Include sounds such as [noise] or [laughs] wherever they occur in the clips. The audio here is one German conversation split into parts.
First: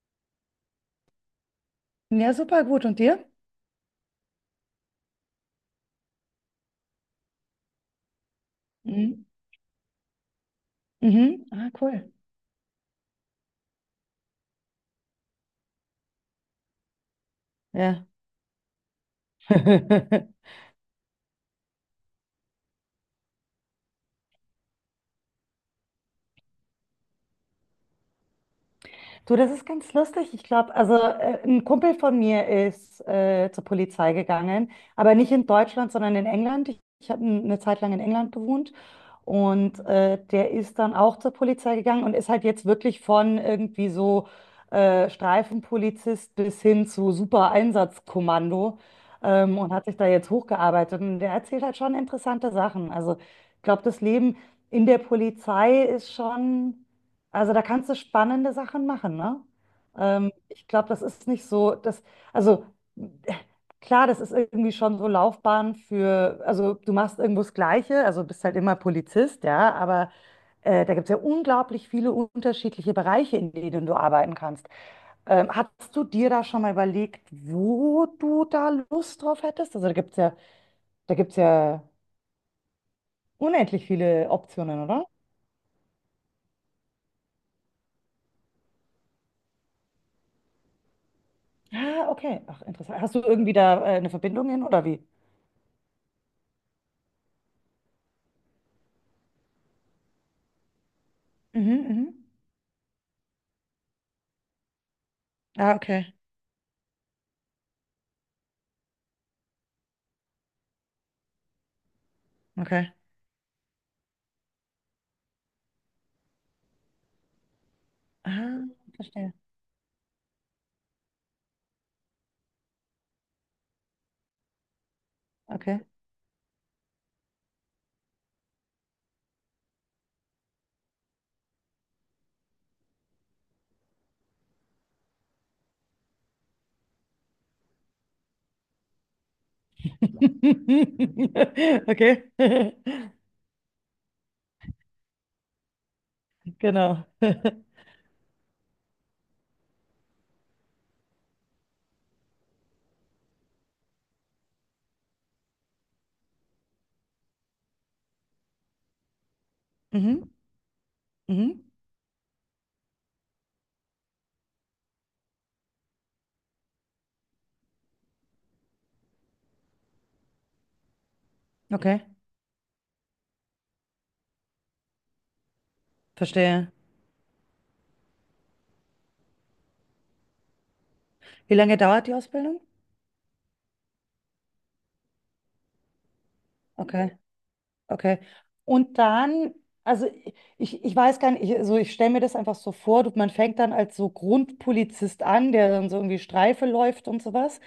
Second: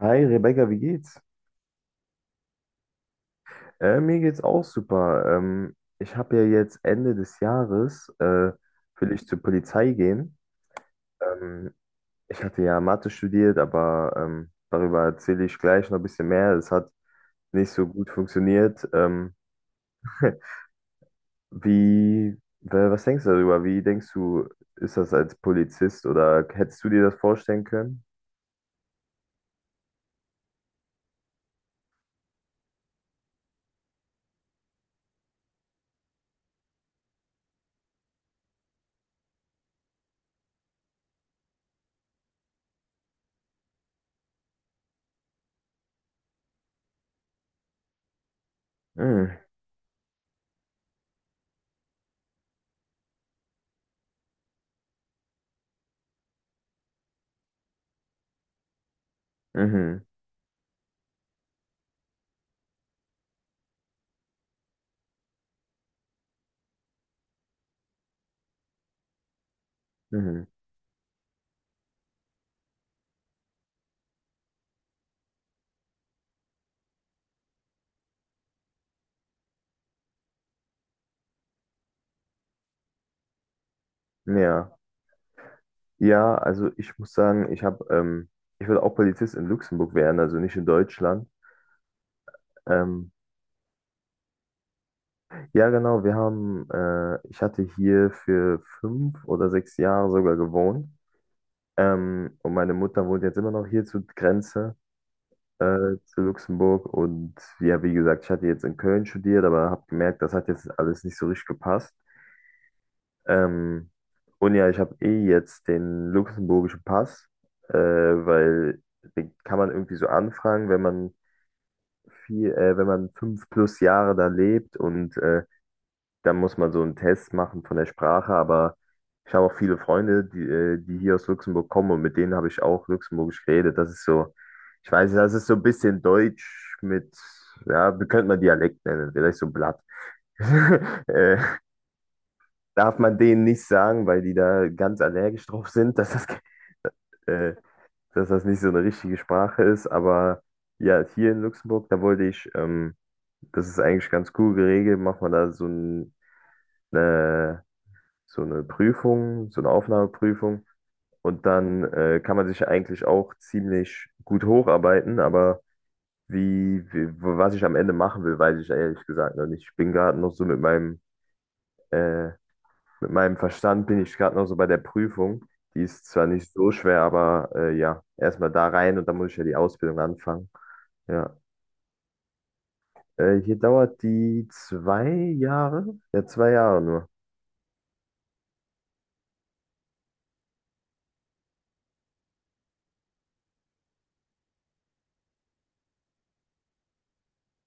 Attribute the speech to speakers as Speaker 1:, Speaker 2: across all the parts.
Speaker 1: Hi Rebecca, wie geht's?
Speaker 2: Ja, super gut. Und dir?
Speaker 1: Mir geht's auch super. Ich habe ja jetzt Ende des Jahres will
Speaker 2: Mhm.
Speaker 1: ich zur Polizei gehen.
Speaker 2: Mhm. Ah,
Speaker 1: Ähm,
Speaker 2: cool.
Speaker 1: Ich hatte ja Mathe studiert, aber darüber erzähle ich gleich noch ein bisschen mehr. Es hat nicht so
Speaker 2: Ja.
Speaker 1: gut funktioniert. [laughs]
Speaker 2: [laughs]
Speaker 1: Was denkst du darüber? Wie denkst du, ist das als Polizist oder hättest du dir das vorstellen können?
Speaker 2: Du, das ist ganz lustig. Ich glaube, also ein Kumpel von mir ist zur Polizei gegangen, aber nicht in Deutschland, sondern in England. Ich habe eine Zeit lang in England gewohnt. Und der ist dann auch zur Polizei gegangen und ist halt jetzt wirklich von irgendwie so Streifenpolizist bis hin zu Super-Einsatzkommando,
Speaker 1: Mhm,
Speaker 2: und hat sich da jetzt hochgearbeitet. Und der erzählt halt schon interessante Sachen. Also ich glaube, das Leben in der Polizei ist schon, also da kannst du spannende Sachen machen, ne?
Speaker 1: mhm,
Speaker 2: Ich glaube, das ist nicht so, das, also klar, das ist irgendwie schon so Laufbahn für, also du machst irgendwo das Gleiche, also bist halt immer Polizist, ja, aber
Speaker 1: mhm.
Speaker 2: da gibt es ja unglaublich viele unterschiedliche Bereiche, in denen du arbeiten kannst. Hast du dir da schon mal überlegt, wo du da Lust drauf hättest? Also da gibt es ja unendlich viele
Speaker 1: Ja.
Speaker 2: Optionen, oder?
Speaker 1: Ja, also ich muss sagen, ich würde auch Polizist in Luxemburg werden, also nicht in Deutschland.
Speaker 2: Ah, okay. Ach, interessant.
Speaker 1: Ähm,
Speaker 2: Hast du irgendwie da eine Verbindung hin oder wie?
Speaker 1: ja, genau, ich hatte hier für 5 oder 6 Jahre sogar gewohnt.
Speaker 2: Mhm, mhm.
Speaker 1: Und meine Mutter wohnt jetzt immer noch hier zur Grenze,
Speaker 2: Ah, okay,
Speaker 1: zu Luxemburg. Und ja, wie gesagt, ich hatte jetzt in Köln studiert, aber habe gemerkt, das hat jetzt alles nicht so richtig gepasst.
Speaker 2: okay.
Speaker 1: Ähm, und ja, ich habe eh jetzt den luxemburgischen Pass,
Speaker 2: Ah,
Speaker 1: weil
Speaker 2: verstehe.
Speaker 1: den kann man irgendwie so anfragen, wenn man wenn man 5 plus Jahre da lebt und
Speaker 2: Okay.
Speaker 1: dann muss man so einen Test machen von der Sprache. Aber ich habe auch viele Freunde, die hier aus Luxemburg kommen, und mit denen habe ich auch Luxemburgisch geredet. Das ist so, ich weiß nicht, das ist so ein bisschen Deutsch mit, ja, wie könnte man Dialekt nennen? Vielleicht so Blatt. [laughs] äh,
Speaker 2: [laughs] Okay, [laughs]
Speaker 1: Darf man denen nicht sagen, weil die da ganz allergisch drauf sind,
Speaker 2: genau.
Speaker 1: äh,
Speaker 2: [laughs]
Speaker 1: dass das nicht so eine richtige Sprache ist. Aber ja, hier in Luxemburg, da wollte ich Das ist eigentlich ganz cool geregelt. Macht man da so eine, so eine Prüfung, so eine
Speaker 2: Mhm.
Speaker 1: Aufnahmeprüfung. Und
Speaker 2: Mhm.
Speaker 1: dann kann man sich eigentlich auch ziemlich gut hocharbeiten. Aber was ich am Ende machen will, weiß ich ehrlich gesagt noch nicht. Ich bin gerade noch so
Speaker 2: Okay,
Speaker 1: äh, mit meinem Verstand, bin ich gerade noch so bei der Prüfung. Die ist zwar nicht
Speaker 2: verstehe.
Speaker 1: so schwer, aber ja, erstmal da rein und dann muss ich ja die Ausbildung anfangen. Ja.
Speaker 2: Wie lange dauert die Ausbildung?
Speaker 1: Hier dauert die 2 Jahre. Ja, 2 Jahre nur.
Speaker 2: Okay, okay. Und dann, also ich weiß gar nicht, ich, also ich stelle mir das einfach so vor, du, man fängt dann als so Grundpolizist an, der dann so irgendwie Streife läuft und sowas.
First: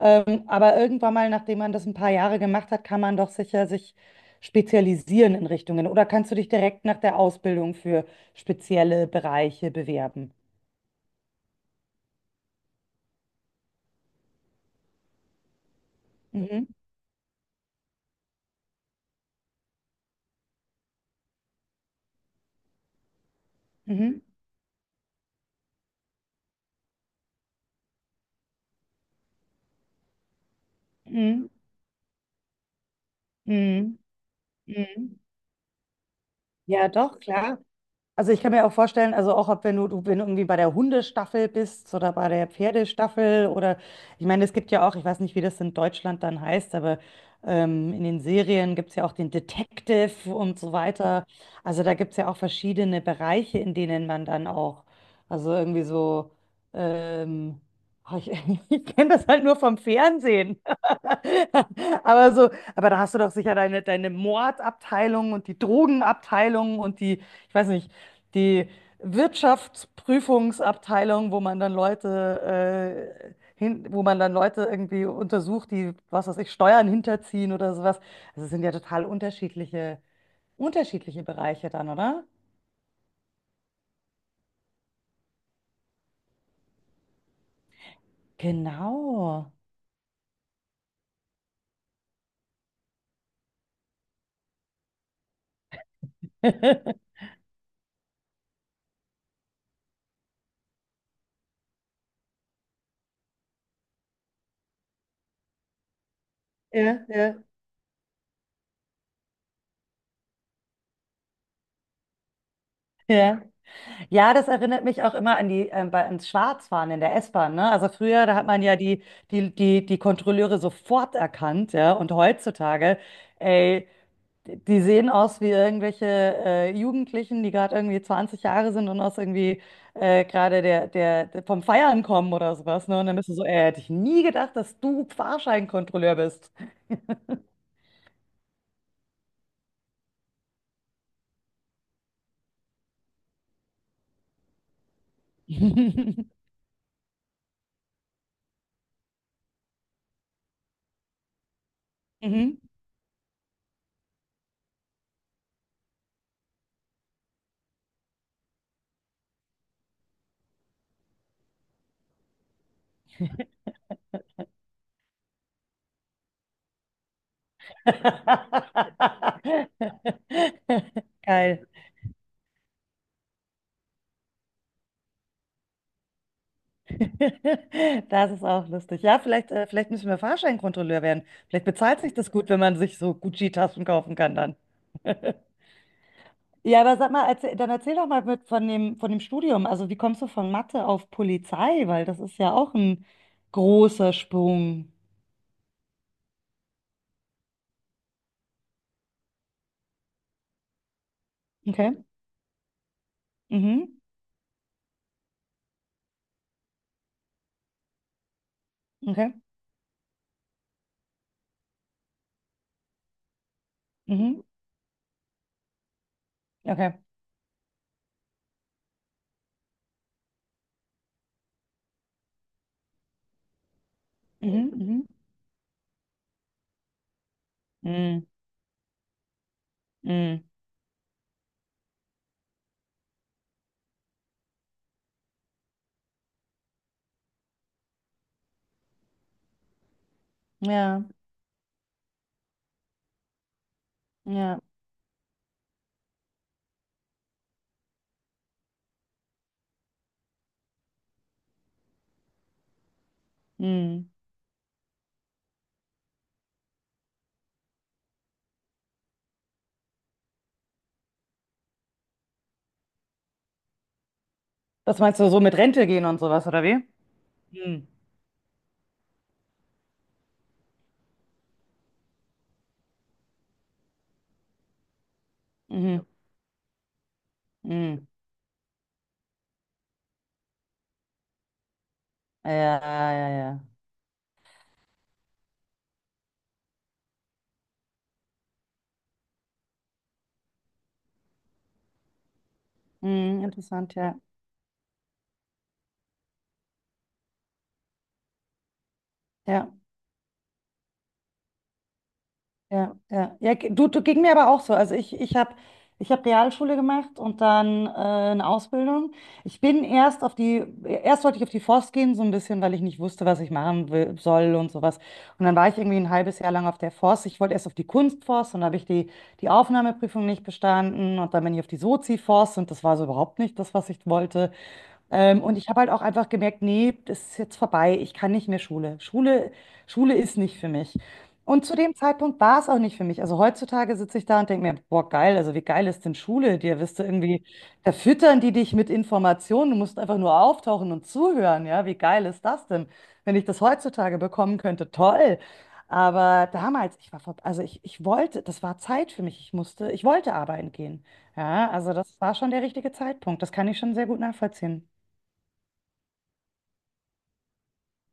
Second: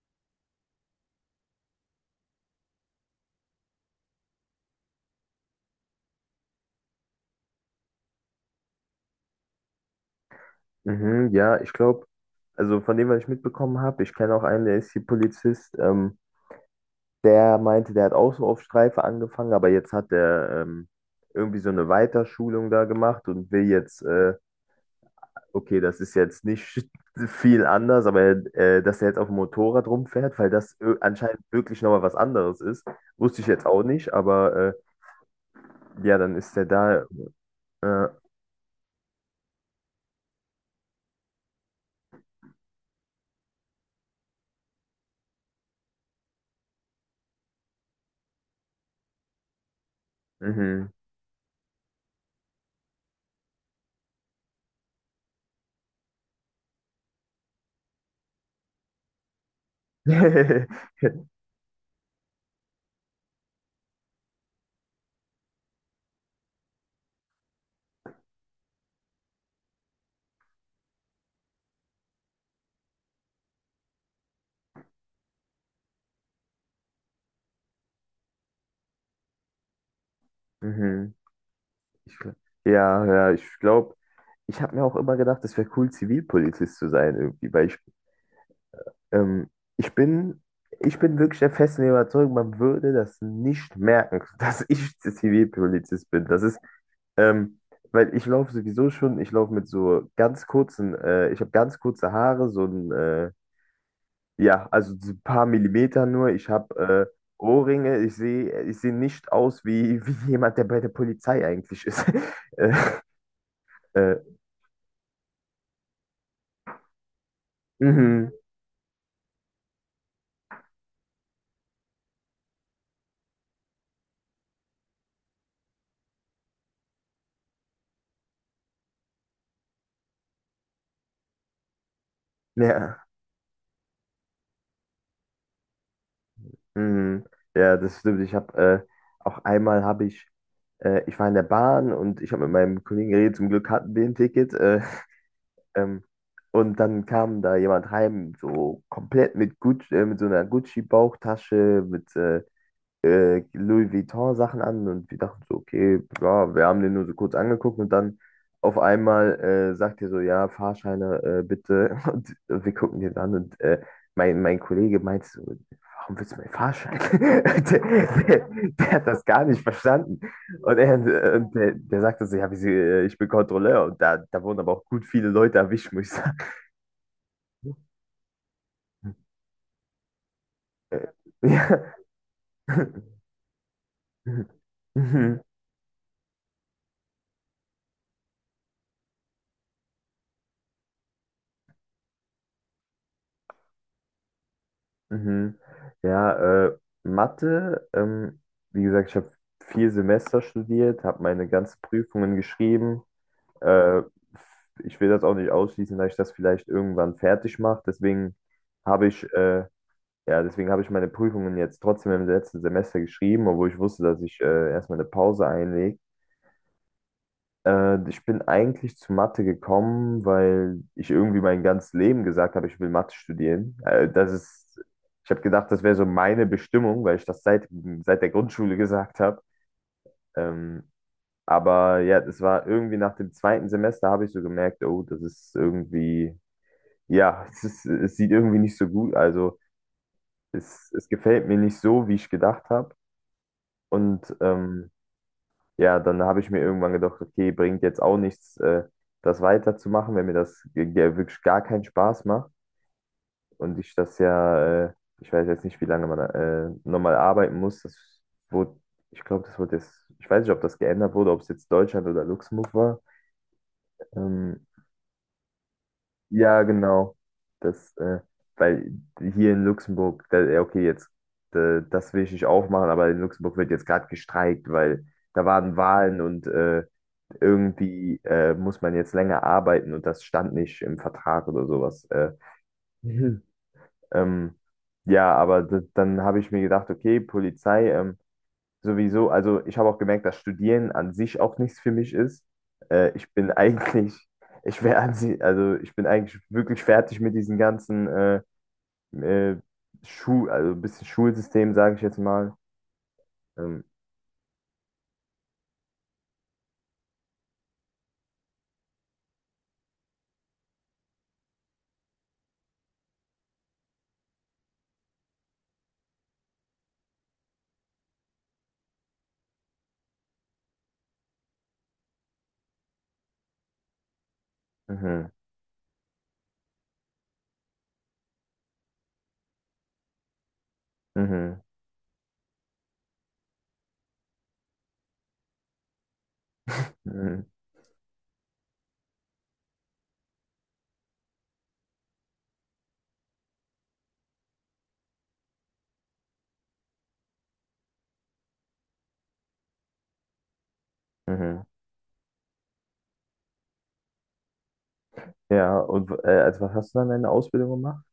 Speaker 2: Aber irgendwann mal, nachdem man das ein paar Jahre gemacht hat, kann man doch sicher sich spezialisieren in Richtungen. Oder kannst du dich direkt nach der Ausbildung für spezielle Bereiche bewerben?
Speaker 1: Mhm, ja, ich glaube, also von dem, was ich mitbekommen habe, ich kenne auch einen, der ist hier Polizist.
Speaker 2: Mhm.
Speaker 1: Der meinte, der hat auch so auf Streife angefangen, aber jetzt hat er irgendwie so eine Weiterschulung da gemacht und will jetzt,
Speaker 2: Mhm.
Speaker 1: okay, das ist jetzt nicht [laughs] viel anders, aber dass er jetzt auf dem Motorrad rumfährt, weil das anscheinend
Speaker 2: Mhm.
Speaker 1: wirklich nochmal was anderes ist. Wusste ich jetzt auch
Speaker 2: Mhm.
Speaker 1: nicht, aber
Speaker 2: Mhm.
Speaker 1: ja, dann ist er
Speaker 2: Ja,
Speaker 1: da.
Speaker 2: doch, klar.
Speaker 1: Äh,
Speaker 2: Also ich kann mir auch vorstellen, also auch ob wenn du, du wenn du irgendwie bei der Hundestaffel bist oder bei der Pferdestaffel oder ich meine, es gibt ja auch, ich weiß nicht, wie das in Deutschland dann heißt, aber in den Serien gibt es ja auch den Detective und so
Speaker 1: mhm.
Speaker 2: weiter. Also da gibt es ja auch verschiedene Bereiche, in denen man dann auch, also irgendwie so, ähm, oh, ich, [laughs] ich kenne das halt nur vom Fernsehen.
Speaker 1: [laughs]
Speaker 2: [laughs] Aber so, aber da hast du doch sicher deine Mordabteilung und die Drogenabteilung und die, ich weiß nicht, die Wirtschaftsprüfungsabteilung, wo man dann Leute, hin, wo man dann Leute irgendwie untersucht, die, was weiß ich, Steuern hinterziehen oder sowas. Also es sind ja total unterschiedliche,
Speaker 1: Mhm.
Speaker 2: unterschiedliche Bereiche dann,
Speaker 1: Ich,
Speaker 2: oder?
Speaker 1: gl- ja, ja, ich glaube, ich habe mir auch immer gedacht, es wäre cool, Zivilpolizist zu sein irgendwie, ähm,
Speaker 2: Genau.
Speaker 1: ich bin, ich bin wirklich der festen Überzeugung, man würde das nicht merken, [laughs] dass ich Zivilpolizist bin.
Speaker 2: [laughs]
Speaker 1: Ähm, Weil ich laufe sowieso schon, ich laufe mit so ganz kurzen, ich habe ganz kurze Haare, so ein, ja, also so ein paar Millimeter nur. Ich habe
Speaker 2: Ja, ja.
Speaker 1: Ohrringe, ich sehe nicht aus wie, [laughs] wie jemand, der bei der Polizei eigentlich ist. [laughs] Äh,
Speaker 2: Ja.
Speaker 1: äh,
Speaker 2: Ja, das erinnert mich auch immer an die, bei, ans Schwarzfahren in der S-Bahn, ne? Also früher,
Speaker 1: Mhm.
Speaker 2: da hat man ja die Kontrolleure sofort erkannt, ja? Und heutzutage, ey, die sehen aus wie irgendwelche Jugendlichen, die gerade irgendwie 20 Jahre sind und aus irgendwie gerade der vom Feiern kommen oder sowas, ne?
Speaker 1: Ja.
Speaker 2: Und dann bist du so, ey, hätte ich nie gedacht, dass du Fahrscheinkontrolleur bist.
Speaker 1: Mhm. Ja, das stimmt. Ich habe Auch einmal ich war in der Bahn und ich habe mit meinem Kollegen geredet, zum Glück hatten wir ein Ticket. [laughs] Ähm,
Speaker 2: [laughs]
Speaker 1: und dann kam da jemand heim, so komplett mit so einer Gucci-Bauchtasche, mit äh,
Speaker 2: Mhm.
Speaker 1: äh, Louis Vuitton-Sachen an, und wir dachten so, okay, ja, wir haben den nur so kurz angeguckt. Und dann auf einmal sagt er so, ja, Fahrscheine bitte. [laughs] Und wir gucken den an und mein Kollege meint so, warum willst du meinen Fahrschein? [laughs] Der hat das gar nicht
Speaker 2: [laughs]
Speaker 1: verstanden. Und er, und
Speaker 2: Geil.
Speaker 1: der, der sagte so, ja, wieso, ich bin Kontrolleur. Und da wurden aber auch gut viele Leute erwischt, muss ich sagen.
Speaker 2: [laughs] Das ist auch lustig. Ja, vielleicht müssen wir Fahrscheinkontrolleur werden. Vielleicht bezahlt sich das gut, wenn man sich so
Speaker 1: [laughs]
Speaker 2: Gucci-Taschen kaufen kann dann.
Speaker 1: Ja. [laughs]
Speaker 2: Ja, aber sag mal, erzähl, dann erzähl doch mal mit von dem Studium. Also wie kommst du von Mathe auf Polizei? Weil das ist ja auch ein großer Sprung.
Speaker 1: Mhm. Ja, Mathe, wie gesagt, ich habe 4 Semester studiert, habe meine ganzen
Speaker 2: Okay.
Speaker 1: Prüfungen geschrieben.
Speaker 2: Mhm.
Speaker 1: Äh, Ich will das auch nicht ausschließen, dass ich das vielleicht irgendwann fertig mache. Habe ich,
Speaker 2: Okay.
Speaker 1: äh, ja, Deswegen habe ich meine Prüfungen jetzt trotzdem im letzten Semester geschrieben, obwohl ich wusste, dass ich
Speaker 2: Mhm.
Speaker 1: erstmal eine Pause einlege.
Speaker 2: Okay.
Speaker 1: Ich bin eigentlich zu Mathe gekommen, weil ich irgendwie mein ganzes Leben gesagt habe, ich will Mathe studieren.
Speaker 2: Mhm. Mhm.
Speaker 1: Ich habe gedacht, das wäre so meine Bestimmung, weil ich das seit
Speaker 2: Mhm.
Speaker 1: der Grundschule gesagt habe.
Speaker 2: Mhm.
Speaker 1: Ähm, aber ja, das war irgendwie nach dem zweiten Semester. Habe ich so gemerkt, oh, das ist irgendwie, ja, [laughs] es sieht irgendwie nicht so gut. Also es,
Speaker 2: Ja.
Speaker 1: es gefällt mir nicht so, wie ich gedacht habe. Und
Speaker 2: Ja.
Speaker 1: ja, dann habe ich mir irgendwann gedacht, okay, bringt jetzt auch nichts, das weiterzumachen, wenn mir das wirklich gar keinen Spaß macht. Und
Speaker 2: Mhm.
Speaker 1: ich weiß jetzt nicht, wie lange man nochmal arbeiten muss. Das wurde, ich glaube, das wurde jetzt, ich weiß nicht, ob das geändert wurde, ob es jetzt Deutschland oder Luxemburg war. Ähm,
Speaker 2: Was meinst du, so mit Rente gehen und sowas,
Speaker 1: ja,
Speaker 2: oder wie?
Speaker 1: genau.
Speaker 2: Mhm.
Speaker 1: Das, äh, Weil hier in Luxemburg, da, ja, okay, jetzt, das will ich nicht aufmachen, aber in Luxemburg wird jetzt gerade gestreikt, weil da waren
Speaker 2: Mhm.
Speaker 1: Wahlen. Und
Speaker 2: Mhm.
Speaker 1: irgendwie muss man jetzt länger arbeiten, und das stand nicht im Vertrag oder sowas.
Speaker 2: Ja, ja,
Speaker 1: Mhm.
Speaker 2: ja.
Speaker 1: ähm, ja, aber dann habe ich mir gedacht, okay, Polizei, sowieso, also ich habe auch gemerkt, dass Studieren an sich auch nichts für mich ist. Ich
Speaker 2: Mhm,
Speaker 1: bin [laughs]
Speaker 2: interessant,
Speaker 1: eigentlich,
Speaker 2: ja.
Speaker 1: ich wäre an sich, also ich bin eigentlich wirklich fertig mit diesen ganzen äh,
Speaker 2: Ja.
Speaker 1: Schu also ein bisschen Schulsystem, sage ich jetzt mal.
Speaker 2: Ja, ja. Ja,
Speaker 1: Ähm,
Speaker 2: du ging mir aber auch so. Also ich hab Realschule gemacht und dann eine Ausbildung. Ich bin erst auf die, erst wollte ich auf die Forst gehen, so ein bisschen, weil ich nicht wusste, was ich machen will, soll und sowas. Und dann war ich irgendwie ein halbes Jahr lang auf der Forst. Ich wollte erst auf die Kunstforst und da habe ich die Aufnahmeprüfung nicht bestanden. Und dann bin ich auf die Sozi-Forst und das war so überhaupt nicht das, was ich wollte.
Speaker 1: mhm,
Speaker 2: Und ich habe halt auch einfach gemerkt, nee, das ist jetzt vorbei. Ich kann nicht mehr Schule. Schule, Schule ist nicht für mich.
Speaker 1: mhm,
Speaker 2: Und zu dem Zeitpunkt war es auch nicht für mich. Also heutzutage sitze ich da und denke mir, boah, geil, also wie geil ist denn Schule? Dir wirst du
Speaker 1: mhm,
Speaker 2: irgendwie, da füttern die dich mit Informationen, du musst einfach nur auftauchen und zuhören, ja, wie geil ist das denn? Wenn ich das heutzutage bekommen könnte, toll. Aber damals, ich war, also ich wollte, das war Zeit für mich, ich musste, ich wollte arbeiten gehen.
Speaker 1: mhm.
Speaker 2: Ja, also das war schon der richtige Zeitpunkt, das kann ich schon sehr gut nachvollziehen.
Speaker 1: Ja, und also was hast du dann in der Ausbildung gemacht?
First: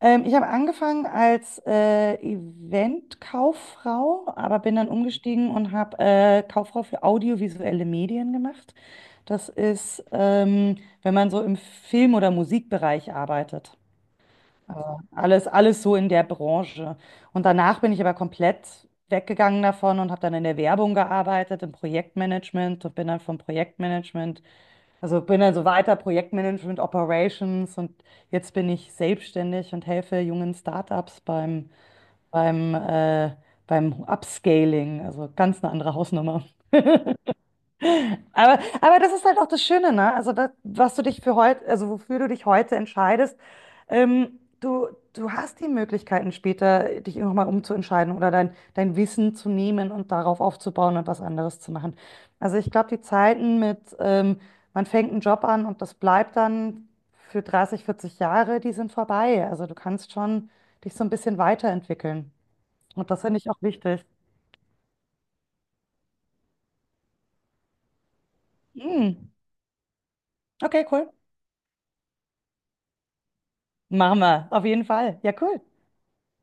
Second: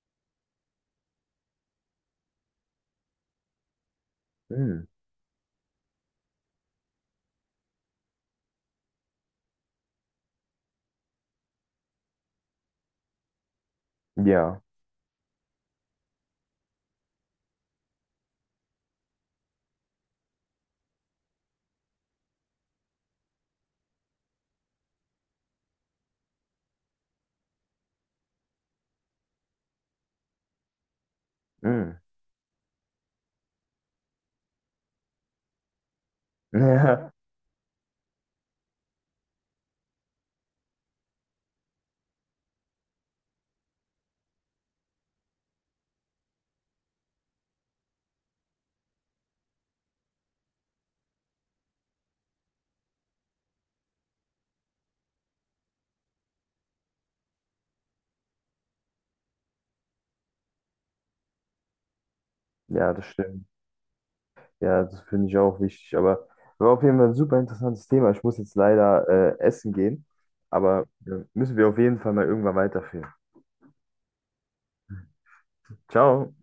Speaker 2: Ich habe angefangen als Event-Kauffrau, aber bin
Speaker 1: Mhm.
Speaker 2: dann umgestiegen und habe Kauffrau für audiovisuelle Medien gemacht. Das ist, wenn man so im Film- oder Musikbereich arbeitet.
Speaker 1: Ja.
Speaker 2: Also alles, alles so in der Branche. Und danach bin ich aber komplett weggegangen davon und habe dann in der Werbung gearbeitet, im Projektmanagement und bin dann vom Projektmanagement, also bin dann so weiter Projektmanagement, Operations und jetzt bin ich selbstständig und helfe jungen Startups beim,
Speaker 1: Mm.
Speaker 2: beim, äh, beim Upscaling. Also ganz eine andere Hausnummer.
Speaker 1: [laughs] Ja.
Speaker 2: Aber das ist halt auch das Schöne, ne? Also das, was du dich für heute, also wofür du dich heute entscheidest, ähm, du, du hast die Möglichkeiten später, dich nochmal umzuentscheiden oder dein Wissen zu nehmen und darauf aufzubauen und was anderes zu machen. Also ich glaube, die Zeiten mit, man fängt einen Job an und das bleibt dann für 30, 40 Jahre, die sind vorbei. Also du kannst schon dich so ein bisschen weiterentwickeln.
Speaker 1: Ja, das
Speaker 2: Und das finde
Speaker 1: stimmt.
Speaker 2: ich auch wichtig.
Speaker 1: Ja, das finde ich auch wichtig. Aber war auf jeden Fall ein super interessantes Thema. Ich muss jetzt leider
Speaker 2: Mm.
Speaker 1: essen gehen.
Speaker 2: Okay,
Speaker 1: Aber
Speaker 2: cool.
Speaker 1: müssen wir auf jeden Fall mal irgendwann weiterführen.
Speaker 2: Machen wir, auf jeden Fall. Ja, cool.
Speaker 1: Ciao.